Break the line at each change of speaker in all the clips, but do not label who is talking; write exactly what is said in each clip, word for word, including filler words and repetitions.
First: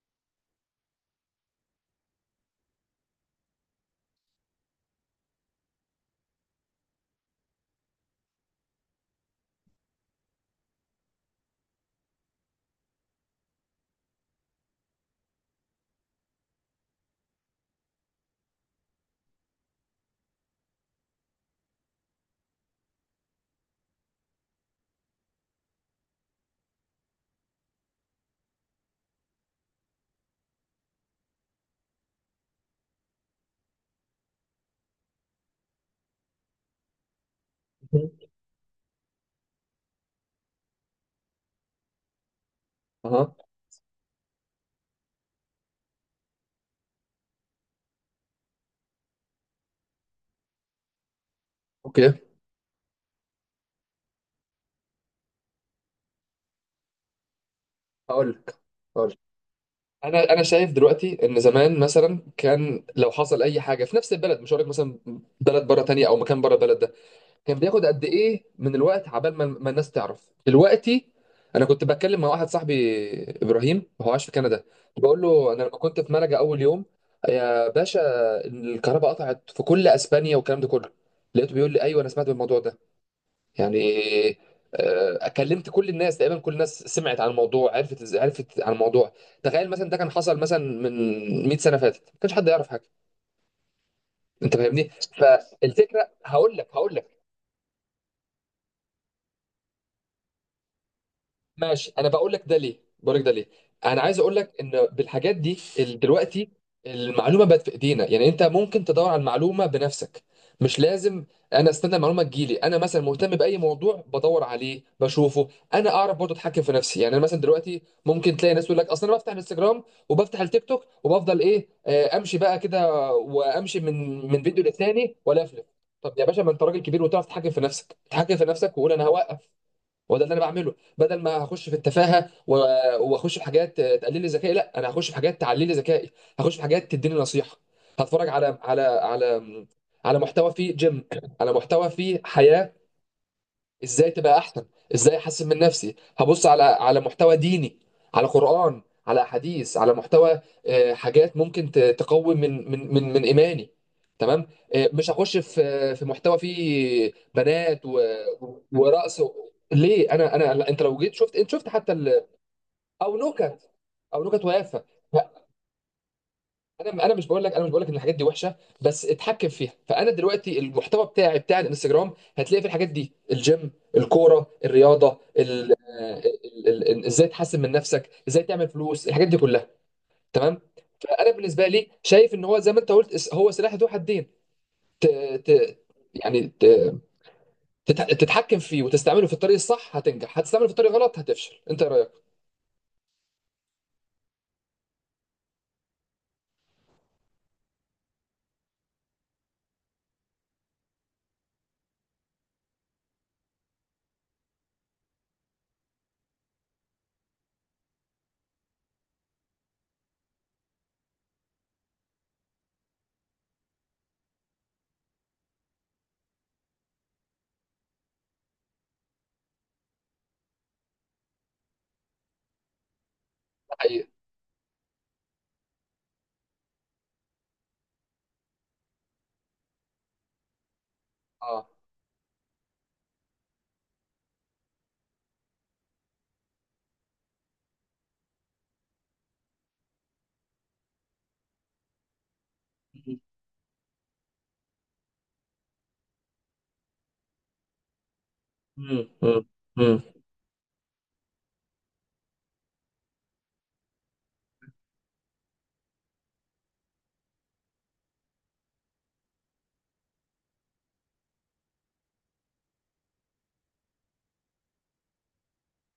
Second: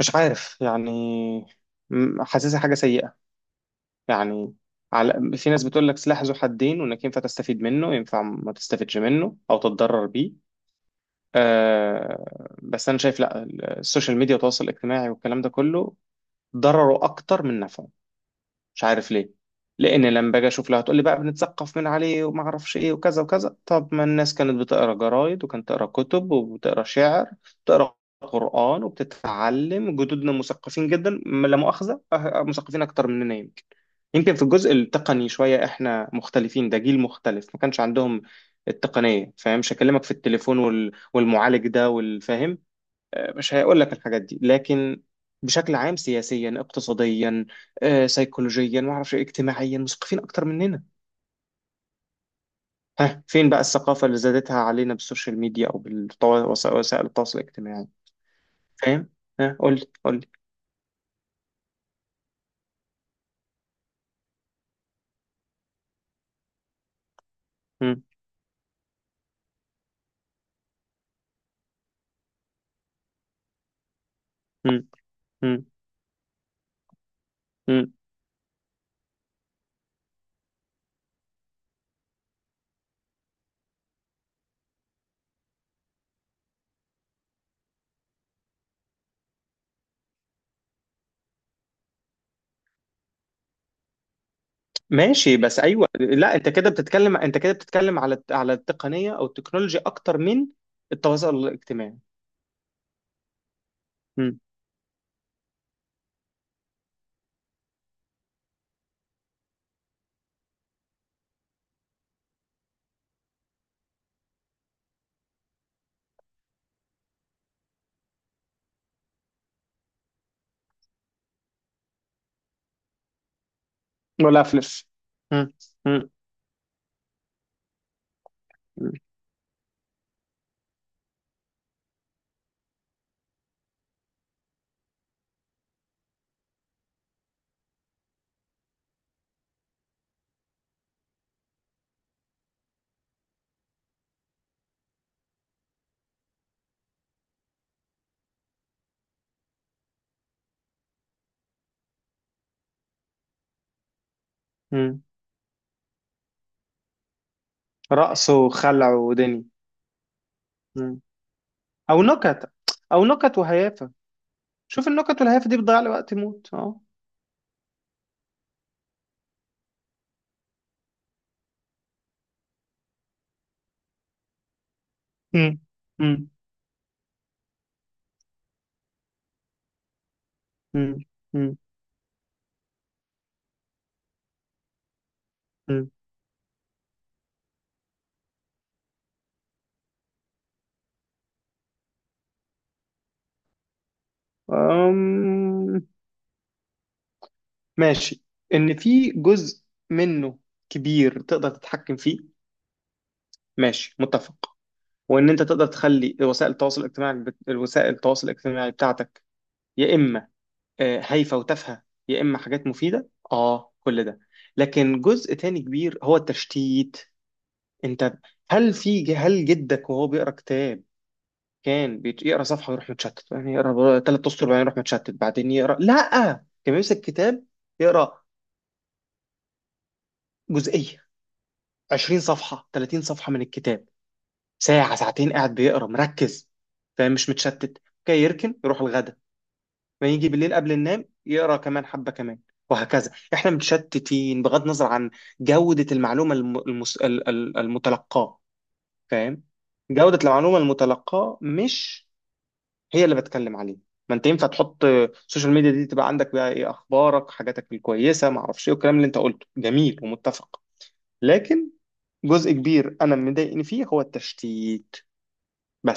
مش عارف يعني. م- حاسسها حاجة سيئة يعني. على في ناس بتقول لك سلاح ذو حدين، وانك ينفع تستفيد منه ينفع ما تستفيدش منه او تتضرر بيه. آه بس انا شايف لا، السوشيال ميديا والتواصل الاجتماعي والكلام ده كله ضرره اكتر من نفعه. مش عارف ليه. لان لما باجي اشوف لها هتقول لي بقى بنتثقف من عليه وما اعرفش ايه وكذا وكذا. طب ما الناس كانت بتقرا جرايد وكانت تقرا كتب وبتقرا شعر، بتقرا قرآن وبتتعلم. جدودنا مثقفين جدا، م- لا مؤاخذة، أه- أه، مثقفين أكتر مننا يمكن. يمكن في الجزء التقني شوية إحنا مختلفين، ده جيل مختلف ما كانش
مم.
عندهم التقنية، فاهم؟ مش هكلمك في التليفون وال... والمعالج ده والفاهم،
اها.
مش هيقول لك الحاجات دي. لكن بشكل عام سياسيا اقتصاديا آه، سيكولوجيا ما اعرفش إيه، اجتماعيا مثقفين اكتر مننا.
اوكي.
ها، فين بقى الثقافة اللي زادتها علينا بالسوشيال ميديا او بوسائل التواصل الاجتماعي؟
هقول لك، هقول
فاهم؟
لك.
ها قول لي قول لي.
انا انا شايف دلوقتي ان زمان مثلا كان لو حصل اي حاجه في نفس البلد، مش هقول لك مثلا بلد بره تانية او مكان بره البلد ده، كان بياخد
مم،
قد ايه من الوقت عبال ما, ما الناس تعرف. دلوقتي انا كنت بتكلم مع واحد صاحبي، ابراهيم، هو عايش في كندا،
مم،
بقول له: انا
مم،
لما كنت في ملجا اول يوم يا
مم.
باشا الكهرباء قطعت في كل اسبانيا والكلام ده كله، لقيته بيقول لي: ايوه انا سمعت بالموضوع ده، يعني آه، كلمت كل الناس، تقريبا كل الناس سمعت عن الموضوع، عرفت إز- عرفت عن الموضوع. تخيل مثلا ده كان حصل مثلا من مية سنه فاتت، ما كانش حد يعرف حاجه. انت فاهمني؟
ماشي بس ايوه،
فالفكره
لا انت
هقول لك،
كده
هقول لك
بتتكلم، انت كده بتتكلم على على التقنية او التكنولوجيا اكتر من التواصل
ماشي،
الاجتماعي.
انا بقول لك ده ليه، بقول لك ده ليه. انا عايز اقول
مم.
لك ان بالحاجات دي ال- دلوقتي المعلومه بقت في ايدينا، يعني انت ممكن تدور على المعلومه بنفسك، مش لازم انا استنى المعلومه تجيلي. انا مثلا مهتم باي موضوع بدور عليه بشوفه. انا اعرف برضه اتحكم في نفسي. يعني انا مثلا دلوقتي ممكن تلاقي ناس تقول لك: اصلا انا بفتح الانستجرام وبفتح التيك توك وبفضل ايه، آه، امشي بقى كده وامشي من
ولا
من فيديو
افلس.
للتاني ولا
مم،
افلف.
مم،
طب يا باشا ما انت راجل كبير وتعرف تتحكم في نفسك، تتحكم في نفسك وقول
مم،
انا هوقف. هو ده اللي انا بعمله، بدل ما هخش في التفاهه و- واخش في حاجات تقلل لي ذكائي، لا، انا هخش في حاجات تعلي لي ذكائي، هخش في حاجات تديني نصيحه، هتفرج على على على على محتوى فيه جيم، على محتوى فيه حياه، ازاي تبقى احسن، ازاي احسن من نفسي. هبص على على محتوى ديني، على قرآن، على احاديث، على محتوى، آه، حاجات ممكن ت- تقوي من من من من ايماني. تمام. آه،
مم.
مش هخش في في محتوى فيه بنات و-
رقص وخلع
ورقص
ودني.
و- ليه؟ انا انا لا، انت لو جيت شفت، انت شفت حتى
او
ال...
نكت او
او
نكت
نكت،
وهيافه.
او نكت ويافه.
شوف النكت والهيافه دي بتضيع لي وقت موت، اه.
انا انا مش بقول لك، انا مش بقول لك ان الحاجات دي وحشه، بس اتحكم فيها. فانا دلوقتي المحتوى بتاعي بتاع الانستجرام هتلاقي في الحاجات دي: الجيم، الكوره، الرياضه،
امم،
ال- آه،
امم.
ال- ال- ال- ازاي تحسن من نفسك، ازاي تعمل فلوس، الحاجات دي كلها. تمام.
امم،
فانا
امم.
بالنسبه لي شايف ان هو، زي ما انت قلت، اس- هو سلاح ذو حدين. ت... ت...
أمم.
يعني ت... تت- تتحكم فيه وتستعمله في الطريق الصح هتنجح، هتستعمله في الطريق غلط هتفشل. انت إيه رايك؟
أمم. ماشي، ان في جزء منه كبير تقدر تتحكم فيه، ماشي، متفق. وان انت تقدر تخلي وسائل التواصل الاجتماعي بت- الوسائل التواصل الاجتماعي بتاعتك، يا اما آه، هايفه وتافهه، يا اما حاجات مفيده اه كل ده. لكن جزء تاني كبير هو التشتيت. انت، هل في، هل جدك وهو بيقرا كتاب كان بيت- يقرا صفحه ويروح متشتت؟ يعني
ده
يقرا
حقيقي.
ثلاث اسطر بعدين يروح متشتت بعدين يقرا؟ لا، كان بيمسك كتاب يقرا جزئيه،
اه.
عشرين صفحه تلاتين صفحه من الكتاب، ساعه ساعتين قاعد بيقرا مركز، فاهم؟ مش متشتت. كان يركن يروح الغدا، ما يجي بالليل قبل النوم يقرا كمان حبه كمان، وهكذا. احنا متشتتين بغض النظر عن جوده المعلومه الم- المس... ال- ال- المتلقاه،
امم، امم،
فاهم؟
امم.
جوده المعلومه المتلقاه مش هي اللي بتكلم عليه. ما انت ينفع تحط السوشيال ميديا دي تبقى عندك بقى ايه اخبارك حاجاتك الكويسه ما اعرفش ايه، والكلام اللي انت قلته جميل ومتفق. لكن جزء كبير انا اللي مضايقني فيه هو التشتيت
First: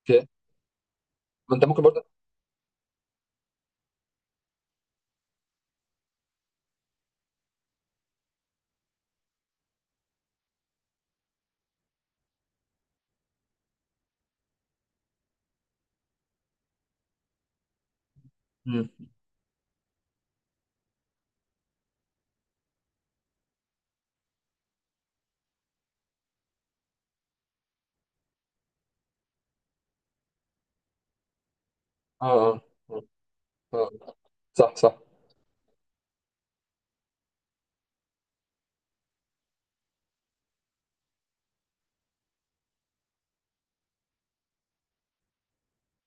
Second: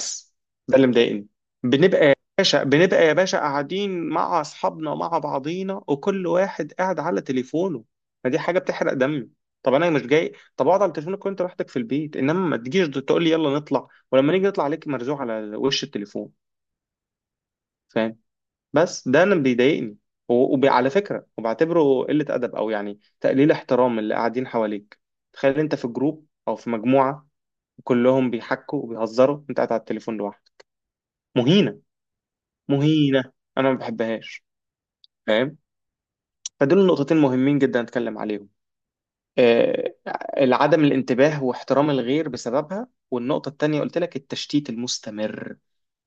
اوكي.
ده اللي مضايقني.
ما انت ممكن
بنبقى
برضه.
يا باشا، بنبقى يا باشا قاعدين مع اصحابنا مع بعضينا وكل واحد قاعد على تليفونه. ما دي حاجه بتحرق دمي. طب انا مش جاي، طب اقعد على تليفونك وانت لوحدك في البيت، انما ما تجيش تقول لي يلا نطلع ولما نيجي نطلع عليك مرزوع على وش التليفون، فاهم؟
امم.
بس ده انا بيضايقني. وعلى فكره وبعتبره قله ادب، او يعني تقليل احترام اللي قاعدين حواليك. تخيل انت في جروب او في مجموعه كلهم بيحكوا وبيهزروا، انت قاعد على التليفون لوحدك، مهينه.
اه، اه،
مهينه. انا ما
اه.
بحبهاش،
صح، صح.
فاهم؟ فدول نقطتين مهمين جدا اتكلم عليهم. آه، العدم الانتباه واحترام الغير بسببها، والنقطه التانيه قلت لك التشتيت المستمر.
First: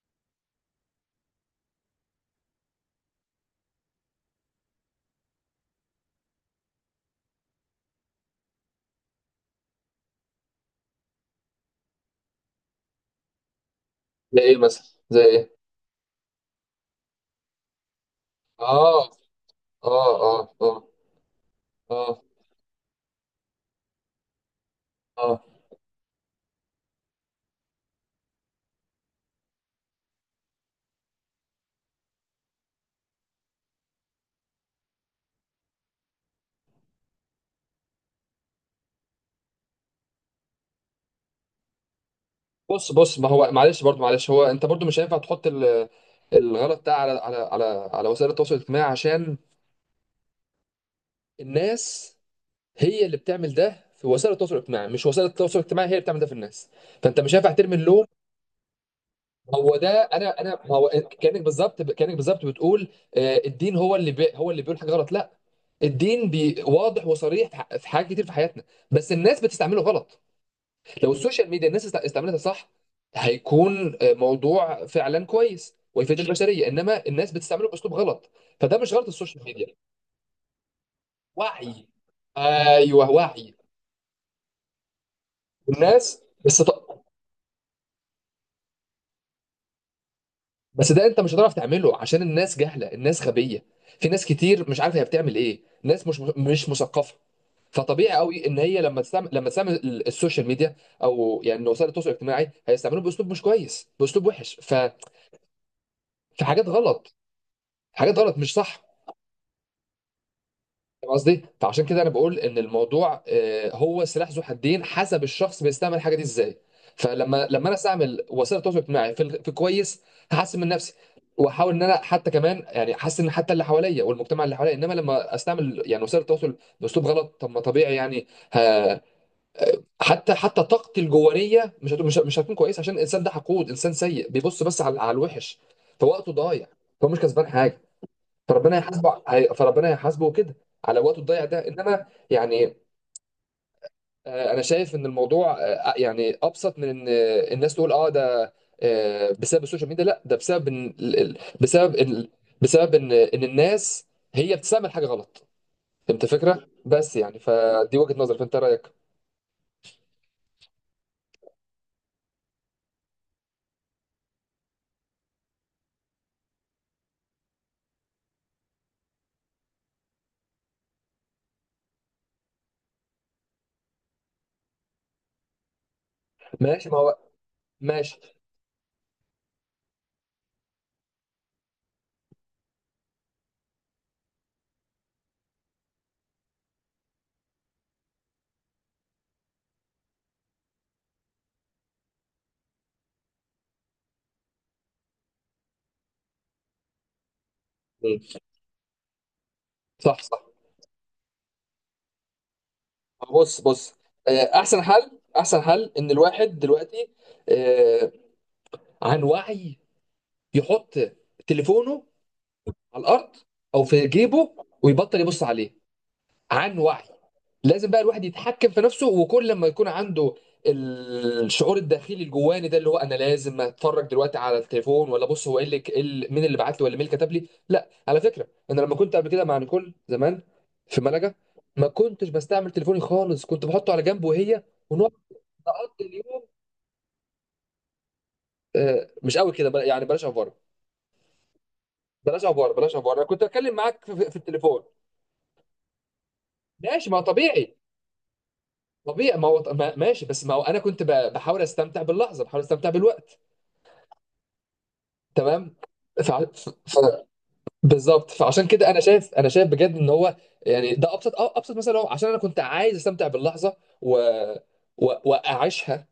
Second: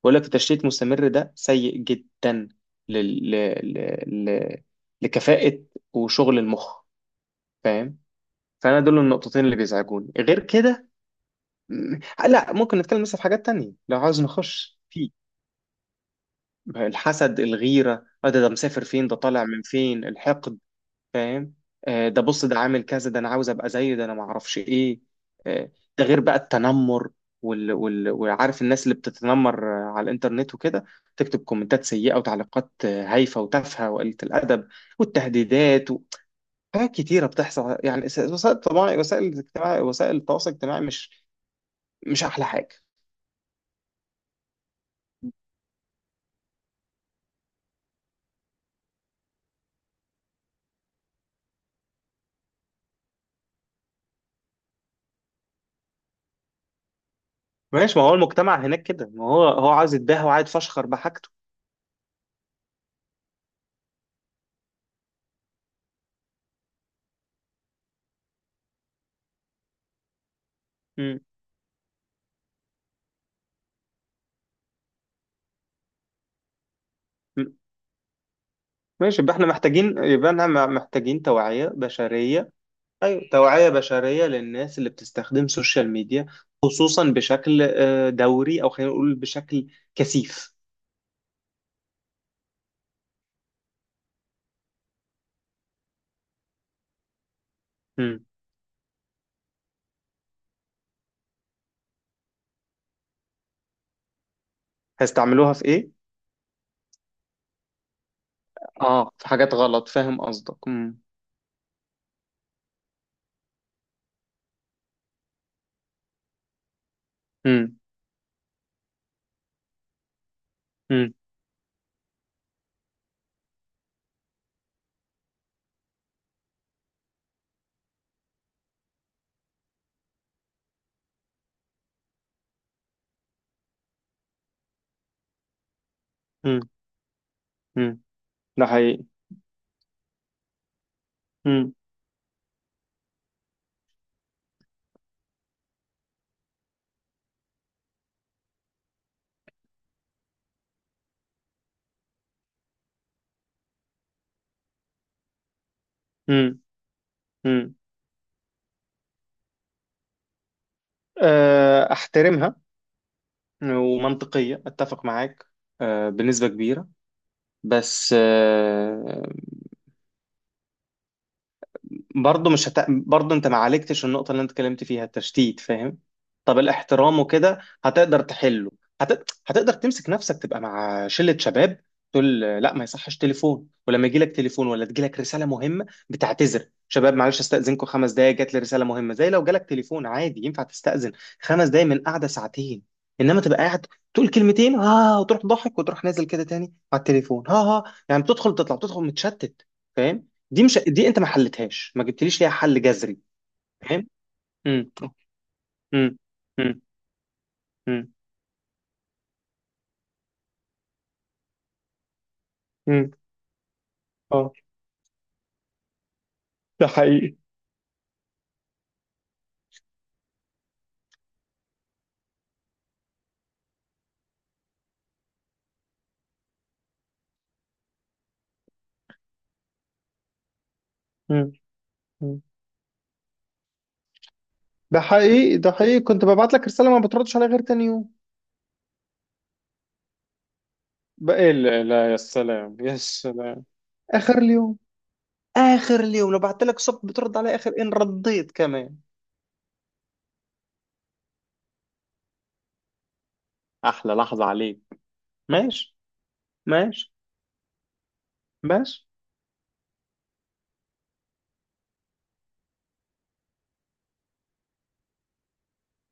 بقول لك التشتيت المستمر ده سيء جدا لل... ل... ل... ل... لكفاءة وشغل المخ، فاهم؟ فأنا دول النقطتين اللي بيزعجوني. غير كده، م- لا ممكن نتكلم مثلا في حاجات تانية لو عاوز
زي ايه
نخش
مثلا؟
في
زي ايه؟
الحسد الغيرة. آه ده، ده مسافر
اه،
فين، ده طالع من فين،
اه، اه،
الحقد،
اه،
فاهم؟ آه،
اه،
ده بص ده عامل كذا، ده انا عاوز ابقى زيه، ده انا ما اعرفش ايه.
اه.
آه، ده غير بقى التنمر وال... وال... وعارف الناس اللي بتتنمر آه، على الانترنت وكده، تكتب كومنتات سيئة وتعليقات آه، هايفة وتافهة وقلة الأدب والتهديدات و... حاجات كتيرة بتحصل يعني. س- وسائل، طبعا وسائل الاجتماع وسائل التواصل الاجتماعي مش مش أحلى حاجة.
بص، بص، ما هو معلش، برضو معلش، هو انت برضو مش هينفع تحط ال- الغلط ده على على على على وسائل التواصل الاجتماعي، عشان الناس هي اللي بتعمل ده في وسائل التواصل الاجتماعي، مش وسائل التواصل الاجتماعي هي اللي بتعمل ده في الناس. فانت مش هينفع ترمي
ماشي
اللوم.
ما هو المجتمع هناك كده، ما هو هو
هو ده.
عاوز يتباهى
انا
وعايز
انا ما
يفشخر
هو
بحاجته.
كانك بالظبط، كانك بالظبط بتقول آه، الدين هو اللي بي هو اللي بيقول حاجه غلط. لا، الدين بي واضح وصريح في ح- في حاجات كتير في حياتنا، بس الناس بتستعمله غلط. لو
مم.
السوشيال ميديا الناس است- استعملتها صح، هيكون آه، موضوع فعلا كويس ويفيد البشريه، انما الناس بتستعمله باسلوب غلط، فده مش غلط
ماشي، يبقى
السوشيال
احنا
ميديا.
محتاجين، يبقى احنا محتاجين توعية
وعي،
بشرية.
ايوه
أيوة
وعي.
توعية بشرية للناس اللي بتستخدم السوشيال
الناس
ميديا،
بس.
خصوصا بشكل آه، دوري، أو خلينا نقول بشكل كثيف.
بس ده انت مش هتعرف تعمله، عشان الناس جهله، الناس غبيه. في ناس كتير مش عارفه هي بتعمل ايه، ناس مش مش مثقفه. فطبيعي
مم.
قوي ان هي لما تستعمل لما تستعمل ال- السوشيال ميديا او يعني وسائل التواصل الاجتماعي، هيستعملوه باسلوب مش كويس، باسلوب وحش. ف...
هيستعملوها في إيه؟
في حاجات غلط، حاجات غلط مش صح.
آه في حاجات غلط، فاهم قصدك. مم.
فاهم قصدي؟ فعشان كده انا بقول ان الموضوع، آه، هو سلاح ذو حدين، حسب الشخص بيستعمل الحاجه دي ازاي. فلما لما انا
مم.
استعمل وسائل التواصل الاجتماعي في ال- في كويس، هحسن من نفسي
مم.
واحاول ان انا حتى كمان، يعني احسن حتى اللي حواليا والمجتمع اللي حواليا. انما لما استعمل يعني وسائل التواصل باسلوب غلط، طب ما طبيعي يعني ه- حتى حتى طاقتي الجوانيه مش هت- مش مش هتكون كويسه، عشان الانسان ده حقود، انسان سيء، بيبص بس على على الوحش، فوقته
مم.
ضايع، فهو مش كسبان حاجه.
مم. ده
فربنا
حقيقي.
هيحاسبه، هي- فربنا هيحاسبه كده على وقته الضايع ده.
مم.
انما يعني آه، انا شايف ان الموضوع، آه، يعني ابسط من ان، آه، الناس تقول اه ده آه، بسبب السوشيال ميديا. لا، ده بسبب إن ال- ال- بسبب إن، بسبب ان ان الناس هي بتستعمل حاجه غلط. فهمت
مم.
الفكره؟ بس يعني
مم.
فدي وجهه نظري، فانت رايك؟
آه، أحترمها ومنطقية، أتفق معاك آه، بنسبة كبيرة. بس آه، برضه مش هت... برضه انت ما عالجتش النقطة اللي انت اتكلمت فيها التشتيت، فاهم؟ طب
ماشي ما هو
الاحترام وكده
ماشي.
هتقدر تحله. هت... هتقدر تمسك نفسك تبقى مع شلة شباب تقول لا ما يصحش تليفون، ولما يجي لك تليفون ولا تجي لك رسالة مهمة بتعتذر: شباب معلش استأذنكم خمس دقايق، جات لي رسالة مهمة. زي لو جالك تليفون عادي ينفع تستأذن خمس دقايق من قعدة ساعتين، انما تبقى قاعد تقول كلمتين ها وتروح ضحك وتروح نازل كده تاني على التليفون، ها ها،
مم.
يعني بتدخل تطلع بتدخل متشتت،
صح،
فاهم؟
صح.
دي مش، دي انت ما حلتهاش، ما جبتليش ليها حل جذري،
ما هو بص بص،
فاهم؟
آه، احسن
امم،
حل، احسن حل ان
امم.
الواحد
امم،
دلوقتي، آه،
امم.
عن وعي، يحط تليفونه على
مم.
الارض او في جيبه،
اه،
ويبطل يبص عليه عن
ده
وعي.
حقيقي.
لازم بقى الواحد يتحكم في نفسه، وكل لما يكون عنده الشعور الداخلي الجواني ده، اللي هو انا لازم اتفرج دلوقتي على التليفون، ولا بص هو ايه اللي إيه اللي- مين اللي بعت لي، ولا مين اللي كتب لي. لا، على فكره، انا لما كنت قبل كده مع نيكول زمان في ملجا
مم.
ما كنتش
مم.
بستعمل تليفوني خالص، كنت بحطه على جنب، وهي
ده
ونقعد
حقيقي، ده حقيقي،
نقضي
كنت
اليوم.
ببعت لك رسالة ما بتردش عليها غير تاني يوم.
آه، مش قوي كده، بل- يعني بلاش افوره،
بقى إيه؟ لا لا، يا
بلاش افوره
سلام
بلاش
يا
افوره انا كنت
سلام.
اتكلم معاك في, في
آخر اليوم،
التليفون.
اخر اليوم، لو بعت لك صبح
ماشي، ما
بترد على اخر،
طبيعي،
ان رديت كمان.
طبيعي. ما هو ما- ماشي. بس ما هو انا كنت ب- بحاول استمتع باللحظه، بحاول استمتع بالوقت.
احلى لحظة عليك.
تمام.
ماشي.
ف... ف... ف...
ماشي.
بالظبط. فعشان كده انا
ماشي.
شايف، انا شايف بجد ان هو، يعني ده ابسط، أه، ابسط مثلا، هو عشان انا كنت عايز استمتع باللحظه و... و... واعيشها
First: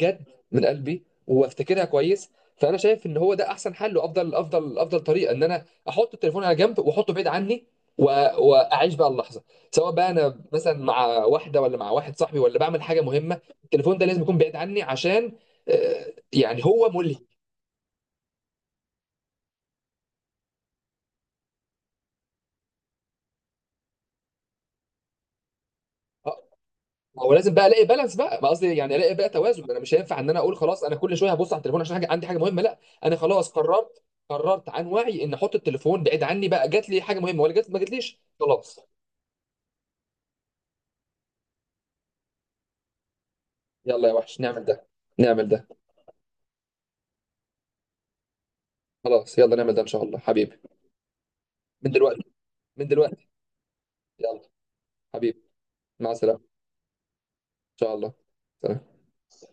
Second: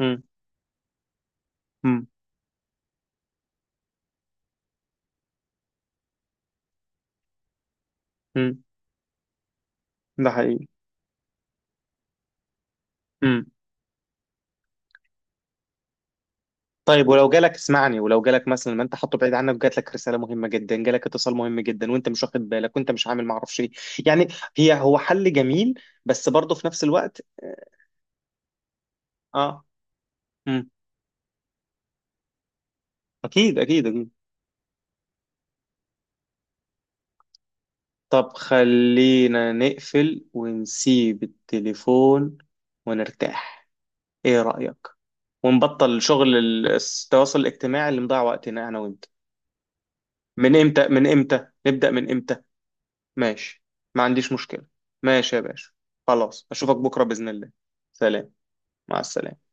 امم،
من قلبي وافتكرها كويس. فانا شايف ان هو ده احسن حل وافضل، افضل افضل طريقه، ان انا احط التليفون على جنب، واحطه بعيد عني، و-
امم.
واعيش بقى اللحظه، سواء بقى
ده
انا
حقيقي.
مثلا مع واحده، ولا مع واحد صاحبي، ولا بعمل حاجه مهمه.
مم.
التليفون ده لازم يكون بعيد عني، عشان آه، يعني هو
طيب
ملهي.
ولو جالك، اسمعني، ولو جالك مثلا ما انت حاطه بعيد عنك وجات لك رساله مهمه جدا، جالك اتصال مهم جدا وانت مش واخد بالك وانت مش عامل ما اعرفش ايه، يعني، هي هو حل جميل بس
آه،
برضه في نفس الوقت.
هو لازم بقى الاقي بالانس، بقى ما قصدي يعني الاقي بقى توازن.
اه،
انا مش هينفع ان انا اقول
امم.
خلاص انا كل شويه هبص على التليفون عشان حاجه، عندي حاجه مهمه. لا، انا خلاص
اكيد اكيد
قررت،
اكيد.
قررت عن وعي ان احط التليفون بعيد عني بقى. جات لي حاجه مهمه ولا جات، ما جاتليش،
طب
خلاص.
خلينا نقفل ونسيب التليفون ونرتاح،
يلا يا وحش
ايه
نعمل ده،
رأيك؟
نعمل ده.
ونبطل شغل ال- التواصل الاجتماعي اللي مضيع وقتنا انا وانت.
خلاص يلا نعمل ده ان شاء الله
من
حبيبي.
امتى، من امتى
من
نبدأ، من
دلوقتي،
امتى؟
من دلوقتي.
ماشي، ما عنديش
يلا
مشكلة. ماشي يا
حبيبي،
باشا.
مع
خلاص،
السلامه.
أشوفك بكرة بإذن الله.
ان شاء الله.
سلام.
سلام.
مع السلامة.